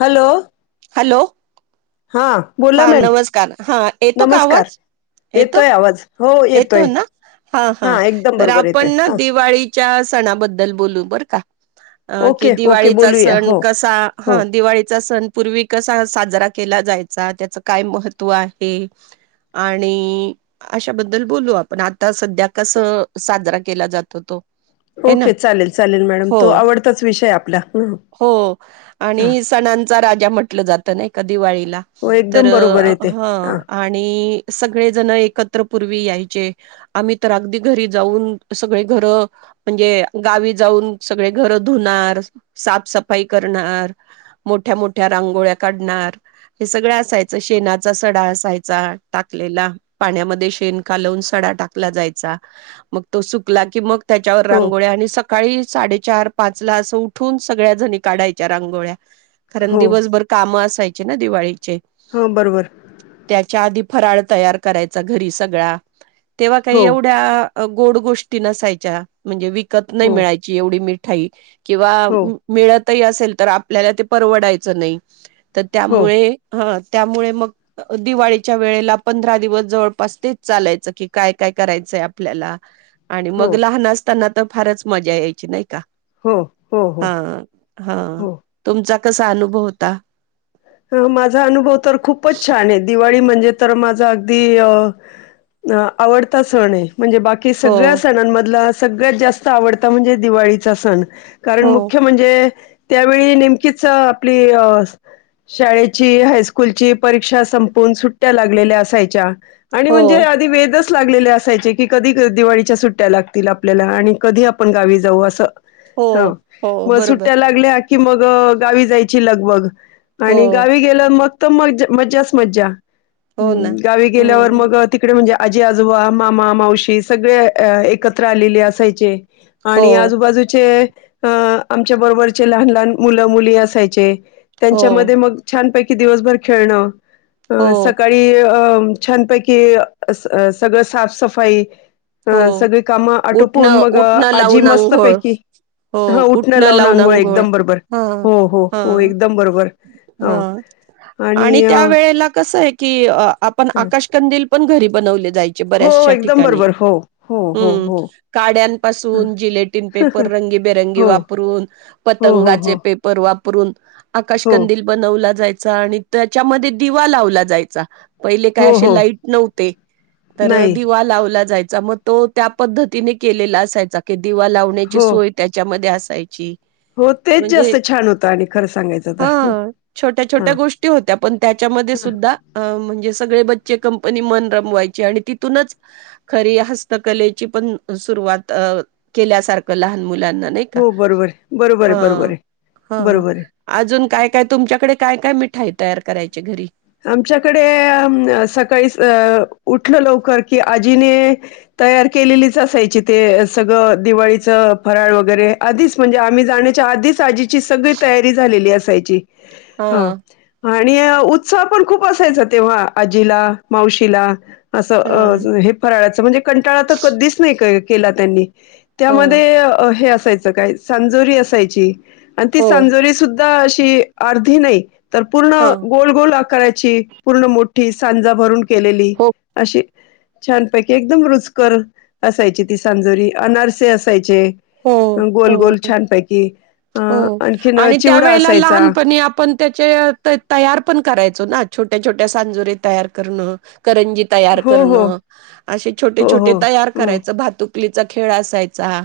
Hello. Hello हा बोला हा मॅम नमस्कार! हा येतो का नमस्कार आवाज. येतो, येतोय आवाज हो येतो येतोय ना हा हा एकदम तर बरोबर आपण येतोय ना हा दिवाळी च्या सणाबद्दल बोलू बरं का. अ की ओके ओके दिवाळीचा बोलूया सण हो कसा हो ह दिवाळीचा सण पूर्वी कसा साजरा केला जायचा, त्याच काय महत्त्व आहे आणि अशाबद्दल बोलू आपण आता सध्या कसं साजरा केला जातो तो. हे ना ओके चालेल चालेल मॅडम हो तो आवडताच विषय आपला ह ह. हो हा. आणि सणांचा राजा म्हटलं जात नाही का दिवाळीला हो तर एकदम बरोबर येते ह हा आणि सगळे जण एकत्र पूर्वी यायचे, आम्ही तर अगदी घरी जाऊन सगळे घर म्हणजे गावी जाऊन सगळे घर धुणार साफसफाई करणार, मोठ्या मोठ्या मोठ्या रांगोळ्या काढणार. हे सगळं असायच. शेणाचा सडा असायचा टाकलेला पाण्यामध्ये शेण कालवून सडा टाकला जायचा मग तो सुकला की मग त्याच्यावर हो रांगोळ्या आणि स सकाळी साडेचार पाच ला असं उठून सगळ्या जणी काढायच्या रांगोळ्या कारण हो दिवसभर कामं असायच ना दिवाळी चे हो बरोबर त्याच्या आधी फराळ तयार करायचा घरी सगळा तेव्हा काही हो एवढ्या गोड गोष्टी नसायच्या म्हणजे विक त नाही हो मिळायची एवढी मी ठा किंवा हो मिळत असेल तर आपल्याला ते परवडायच नाही तर हो त्यामुळे हा त्यामुळे मग दिवाळीच्या वेळेला पंधरा दिवस जवळपास तेच चालायचं की काय काय करायचंय आपल्याला आणि हो मग लहान असताना तर फारच मजा यायची नाही का हो हो हो हा हा हो तुमचा कसा अनुभव होता? ह माझा अनुभव तर खूपच छान आहे दिवाळी म्हण जे तर माझा अगदी अ अ आवडता सण आहे. म्हणजे बाकी हो सगळ्या सणांमधला सगळ्यात जास्त आवडता म्हणजे दिवाळीचा सण. कारण हो मुख्य म्हणजे त्यावेळी नेमकीच अ आपली अ शाळेची हायस्कूलची परीक्षा संपून सुट्ट्या लागलेल्या असायच्या. आणि हो म्हणजे आधी वेदस लागलेले असायचे की कधी दिवाळीच्या सुट्ट्या लागतील आपल्याला आणि कधी आपण गावी जाऊ असं. हो ह हो म बरोबर सुट्ट्या लागल्या की मग गावी जायची लगबग. हो आणि गावी गेलं मग त मज मजाच मज्जा हो ना हम्म गावी गेल्यावर हम्म मग तिकडे म्हणजे आजी आजोबा मामा मावशी सगळे अ एकत्र आलेले असायचे. हो आणि आजूबाजूचे अ आमच्या बरोबरचे लहान लहान मुलं मुली असायचे हो च्या मध्ये मग छान पै की दिवसभर खेळणं हो अ सकाळी अ छानपैकी अस अ सगळं साफसफाई हो ह सगळी काम आटोपून उठणं मग उठणं आजी लावून मस्त आंघोळ पैकी ह उठणं लावून आंघोळ एकदम बरोबर हा हो हो हो हा एकदम बरोबर. हा ह आणि त्या वेळेला कस आहे की आपण हं. आकाशकंदील पण घरी बनवलेत जायचे हो बऱ्याचशा एकदम ठिकाणी बरोबर हो हो हो हम्म हो हं. काड्यांपासून जिलेटिन पेपर रंगीबेरंगी हो वापरून हो हो पतंगाचे हो पेपर वाप परून हो आकाशकंदील बनवला जाय चा आणि त्याच्यामध्ये दिवा लावला जायचा. पहिले काय हो असे हो लाईट नव्हते तर नाही दिवा लावला जाय चा म तो त्या पद्धतीने केलेला असायचा की दिवा लावण्याची हो सोय त्याच्यामध्ये अस असायची हो तेच म्हणजे जास्त छान होतं आणि खरं सांगायचं तर ह हा छोट्या हा छोट्या गोष्टी होत्या पण त्याच्यामध्ये सुद्धा म्हणजे सगळे बचे कंपनी मन रामवयाचे तथूनच खरी हस्तकलेची पण सुरुवात केल्यासारखं लहान मुणी मुलांना नाही का हो बरोबर आहे. बरोबर आहे बरोबर हा आहे हा बरोबर आहे अजून काय काय तुमच्याकडे काय काय मिठाई तयार करायची घरी आमच्याकडे सकाळी उठलं लवकर की आजीने तयार केलेलीच असायची ते सगळं दिवाळीच फराळ वगैरे आधीच म्हणजे आम्ही जाण्याच्या आधीच आजी ची सगळी तयारी झालेली असायची हा हो. आणि उत्साह पण खूप असायचा तेव्हा आजीला मावशीला असं हां, अ हे फराळाचं म्हणजे कंटाळा तर कधीच नाही काय केला त्यांनी हां. त्यामध्ये हे अस असायच काय सांजोरी असायची आणि ती हो, सांजोरी सुद्धा अशी अर्धी नाही तर पूर्ण हां. गोल् आकारची पूर्ण मोठी सांजा भरून केलेली हो. अशी छानपैकी एकदम रुचकर असायची ती सांजोरी अनारसे असायचे. हो गोल हो गोल छानपैकी. अ हो आणखीन आणि चिवडा त्यावेळेला असायचा लहानपणी आपण त्याचे तयार पण करायचो ना छोट्या छोट्या सांजुरे तयार करणं. करंजी तयार हो हो. करणं असे छोटे हो हो छोटे तयार हो करायचं भातूक आपलीचा खेळ असायचा.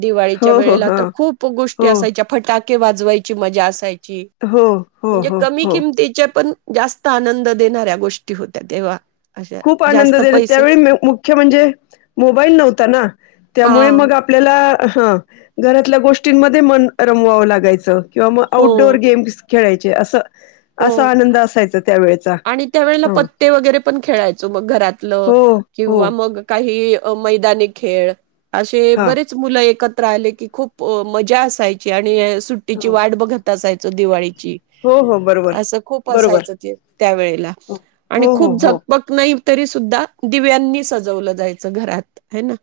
दिवाळीच्या हो हो वेळेला हा तर खूप गोष्टी हो असायच्या फटाक वाजवायची मजा असायची हो हो म्हणजे हो कमी हो किमतीच्या पण जास्त आनंद देणाऱ्या गोष्टी होत्या तेव्हा. अशा खूप आनंद जास्त पैसे त्यावेळी मुख्य म्हणजे मोबाईल नव्हता ना त्यामुळे हा मग आपल्याला हा घरातल्या गोष्टींमध्ये मन रमवावं लागायचं. किंवा मग हो आऊट डोअर गेम्स खेळायचे असं हो असा आनंद असायचा त्या वेळेचा हा. खेळायच मग घरात किंवा मग काही मैदानी खेळ असे हा बरेच मुलं एकत एकत्र आले की खूप मजा असायची आणि सुट्टीची हो वाट बघत असा दिवाळी हो हो बरोब असं खूप असायचं ते त्या वेळेला हो आणि हो हो खूप हो झगपक नाही तरी सुद्धा दिव्यांनी सजवलं जायचं घरात हाय ना.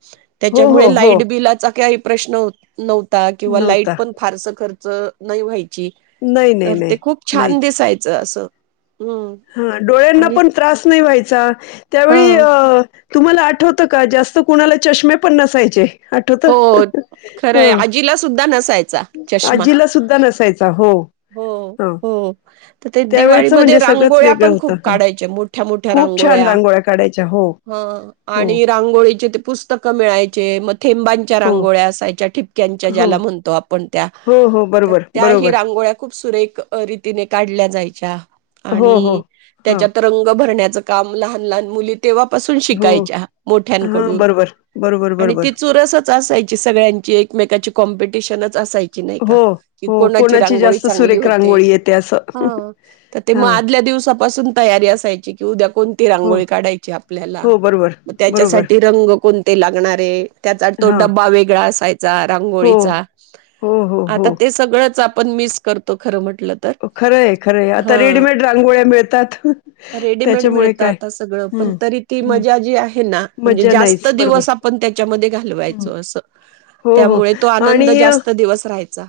हो हो त्याच्यामुळे हो, लाईट बिलाचा काही प्रश्न नव्हत किंवा लाईट नव्हता पण फारस खर्च च नाही व्हा की नाही नाही तर ते नाही खूप छा छान दिसायचं असं. हा डोळ्यांना आणि पण त्रास नाही व्हायचा. त्यावेळी हा अ तुम्हाला आठवतं का? जास्त कुणाला चष्मे पण नसायचे. आठवत हो [unintelligible] ह खरंय आजीला सुद्धा नसायचा चष्मा. आजीला सुद्धा नसायचा. हो हो. हा हो तर ते दिवाळीमध्ये रांगोळ्या पण होतं. खूप हं. काढायचे मोठ्या मोठ्या खूप छान रांगोळ्या. काढायच्या. हो, ह हो, आणि रांगोळीचे ते पुस्तकं मिळायचे. म थेंबांच्या हो, रांगोळ्या असायच्या, ठिप क्यांच्या हो, ज्याला म्हणतो आपण. हो हो, तर बरोबर, त्याही बरोबर. रांगोळ्या खूप सुरेख रीतीने काढल्या जायच्या. हो, हो, आणि हां, त्याच्यात रंग भरण्याच काम लहान लहान मुलीत तेव्हापासून हो, शिकायच्या, हां, मोठ्यांकडून बरोबर, बरोबर, आणि बरोबर. ती चुरसच असायची सगळ्यांची, एकमेकाची कॉम्पिट टिशन असायची नाही का? हो, की हो, कोणाची रांगोळी जास्त चांगली सुरेख होते. रांगोळी येते असं. हा त ते म हां, आदल्यादिवसापासून तयारी असायची की उद्या कोणती हो, रांगोळी काढायची आपल्याला. हो, बरोबर, मग बरोबर. त्याच्यासाठी रंग को कोणते लागणारे. त्याचा तो हां, डब्बा वेगळा असाय चा हो. रांगोळीचा, हो, हो, आता ते हो. सगळंच आप पण मीस करतो खरं म्हट मनल तर. खरं आहे, खरं आहे. आता हा, रेडीमेड रांगोळ्या मिळतात. रेडिमेड त्याच्यामुळे मिळत काय आता सगळं पण, हं, तरी ती हं. मजा जी आहे ना, म्हणजे मज्जा जास्त नाहीच. बरोबर. दिवस आपण त्याच्यामध्ये हं. घालवायचो, अस, हो, हो. त्यामुळे तो आनंद जास्त दिवस राहायचा.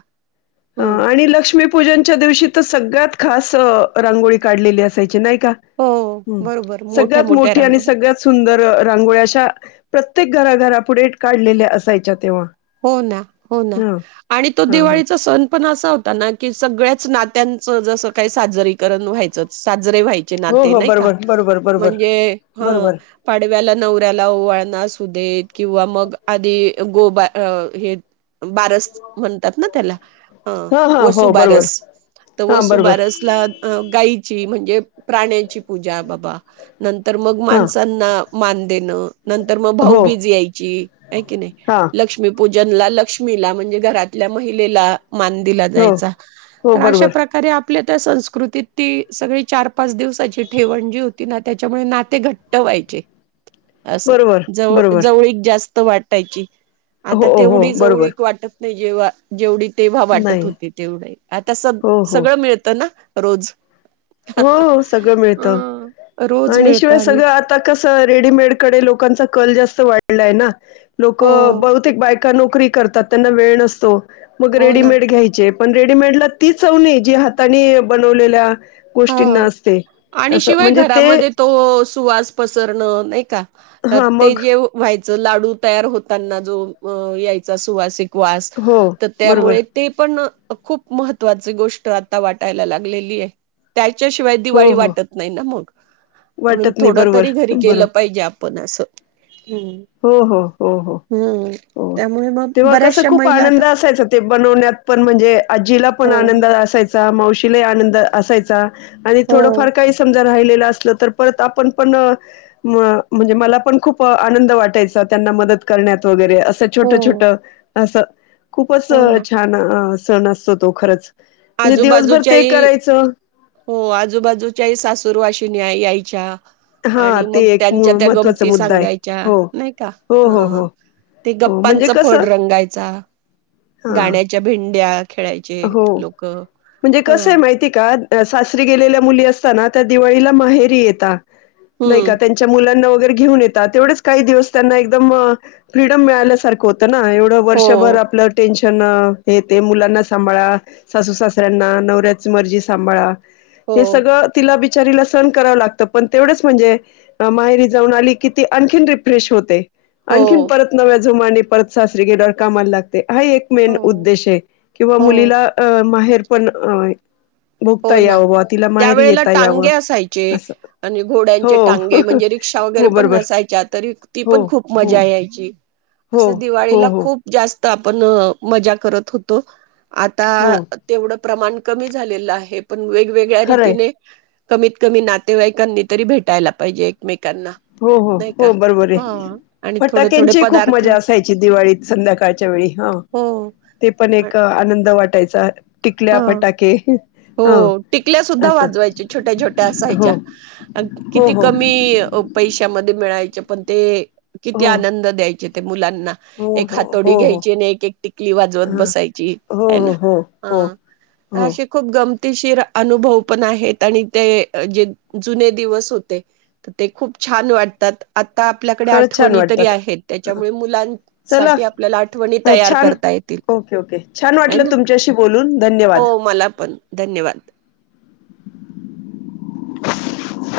ह हम्म. आणि लक्ष्मी पूजनच्या दिवशी तर सगळ्यात खास अ रांगोळी काढलेली असायची, नाही का? हो ह, बरोबर मोठ्या सगळ्यात मोठ्या मोठी आणि रांगोळ्या सगळ्यात सुंदर अं रांगोळ्या अशा प्र त्येक घरा- घरा पुढे काढलेल्या असायच्या तेव्हा. हो ना, हो ना हं, आणि तो हां, हां. दिवाळीचा सण पण असा होता ना की, सगळ्याच नात्यांचं जस काही साजरीकरण व्हायचं. साज रे व्हायचे हो, नाते, हो. नाही का? बरोबर, बरोबर, बरोबर. म्हणजे हं बरोबर. पाडव्याला नवऱ्याला ओवळण असू दे किंवा मग आधी गोबा अ हे बारस म्हणतात ना त्याला. ह, हां, हां. हो, बरोबर. वसुबारस तर हां, बरोबर. वसुबारसला अं गाईची म्हणजे प्राण्यांची पूजा बाबा नंतर मग हां. माणसांना, मान देणं.. नंतर मग हो. भाऊबीज यायची आहे कि नाही हां. लक्ष्मीपूजनला लक्ष्मीला, म्हणजे घरातल्या महिलेला. मान दिला हो जायचा, हो तर अशा बरोबर प्रकारे आप.. आपल्या त्या संस्कृतीत ती सगळी चार पाच दिवसाची ठेवण जी होती ना, त्याच्यामुळे नाते घट्ट व्हायचे. अस बरोबर जव.. बरोबर जवळीक जास्त.. वाटायची.. आता हो हो तेवढी बरोबर जवळीक वाटत.. नाही जेव्हा जेवढी.. तेव्हा वाटत नाही होती तेवढी आता सग.. हो सगळं मिळत ना.. रोज.. हो हो सगळं अ मिळत रोज आणि मिळतं शिवाय सगळं आता कसं रेडीमेडकडे लोकांचा कल जास्त वाढ.. लाय ना.. लोक... हो, बहुतेक बायक का नोकरी करतात, त्यांना वेळ नसतो मग हो ना. रेडीमेड घ्यायचे. पण रेडीमेडला ती चव नाई जी हातानी बनवलेल्या गोष्टींना हो असते आणि असं शिवाय म्हणजे ते घरामध्ये तो सुवास पसरणं नाय का हा ते मग जे व्हाय जो लाडू तयार होताना जो व यायचा सुवास एक वास हो त बरोबर त्यामुळे ते पण खूप महत्त्वाची गोष्ट आता वाटायला लागलेली ये च्याशिवाय हो दिवाळी हो वाटत नाय ना मग म्हणून वाटत नाही थोड बरोबर तरी घरी बरोबर केलं पाहिजे आपण असं. हम्म. हो हो हो हो हम्म हो त्यामुळे मग तेव्हा कस बऱ्याचशा खूप महिला आता आनंद असायचा ते बनवण्यातपण म्हणजे आजीला पण हो. आनंद असायचा चा मावशीला आनंद असायचा आणि हो हो थोडंफार काही समजा राहिले ते असलं तर परत आपण पण न म म्हणजे मला पण खूप आनंद वाट त्याचा त्यांना मदत करण्यात वगैरे असं छोट छोट हो असं खूपच हो ना छान सण असतो तो खरच आजूबाजूच्याही हो आजूबाजूच्याही सासूर वाशीन यायच्या हां, आणि ते मग एक म त्यांच्या त्या महत्त्वाचा गमती मुद्दा आहे. सांगायच्या हो. नाय का हो, हो, ह हो, ते हो. म्हणजे गप्पांचा कसं फड रंगायचा हां. गाण्याच्या भेंड्या खेळायचे हो. लोक ह म्हणजे कस ये माहिते का सासरी गेलेल्या मुली असताना त्या दिवाळीला माहेरी येता नाय हम्म का त्यांच्या मुलांना तर घेऊन येतात तेवढच काही दिवस त्यांना एकदम फ्रीडम मिळाल्यासारखं होत. तर ना एवड हो वर्षभर आपल टेंशन त्यांना हे ते मुलांनाच सांभाळा सासू सासऱ्यांना नवऱ्याची मर्जी सांभाळा हो हे सगळं तिला वि बिचारीला सण कराव लागत पण तेवढंच म्हणजे माहेरी जाऊन आली की ती आणखीन रिफ्रेश होते. हो आणखीन परत नव्या जुमाने परत सासरी गेल्यावर कामाला लागते. हा एक मेन हो उद्देश आहे किंवा हो मुलीला माहेर पण भोगता हो ना यावं बा तिला माहेरी त्यावेळेला येता टांगे यावं असायचे असं आणि हो घोड्यांचे टांगे म्हणजे रिक्षा वगैरे हो पण बरोबर नसायच्या तरी ती हो पण खूप हो मजा यायची हो असं हो दिवाळीला हो खूप जास्त तर आपण मजा करत होतो आता हो तेवढं प्रमाण कमी झालेलं आहे पण वेगवेगळ्या खरंय रीतीने कमीत कमी नातेवाईकांनी तरी भेटायला पाहिजे एकमेक हो हो हो बरोबर आहे आणि थोडे थोडे फटाक्यांची खूप पदार्थ मजा असायची दिवाळीत संध्याकाळच्या वेळी ह हो ते पण एक आनंद वाट त्याचा ह हो टिकल्या सुद्धा असं वाजवायच्या छोट्या छोट्या हो असायच्या किती हो हो कमी पैशे मध्ये मिळायचे पण ते किती हो आनंद द्यायचे ते मुलांना हो एक हो हातोडी हो हो घ्यायची आणि एक एक टिकली वाजवत हा बसायची हो आहे ना हो हो ह हो अ हो खूप ग गमतीशीर शीर अनुभव पण आहेत आणि ते जे जुने दिवस होते ते खूप छान वाटतात आता आपल्याकडे खरंच छान आठवणी तरी वाटतात आहेत ह त्याच्यामुळे चला मुलांसाठी आपल्याला आठवणी तयार छान करता येतील आहे ना बून हो धन्यवाद मला पण धन्यवाद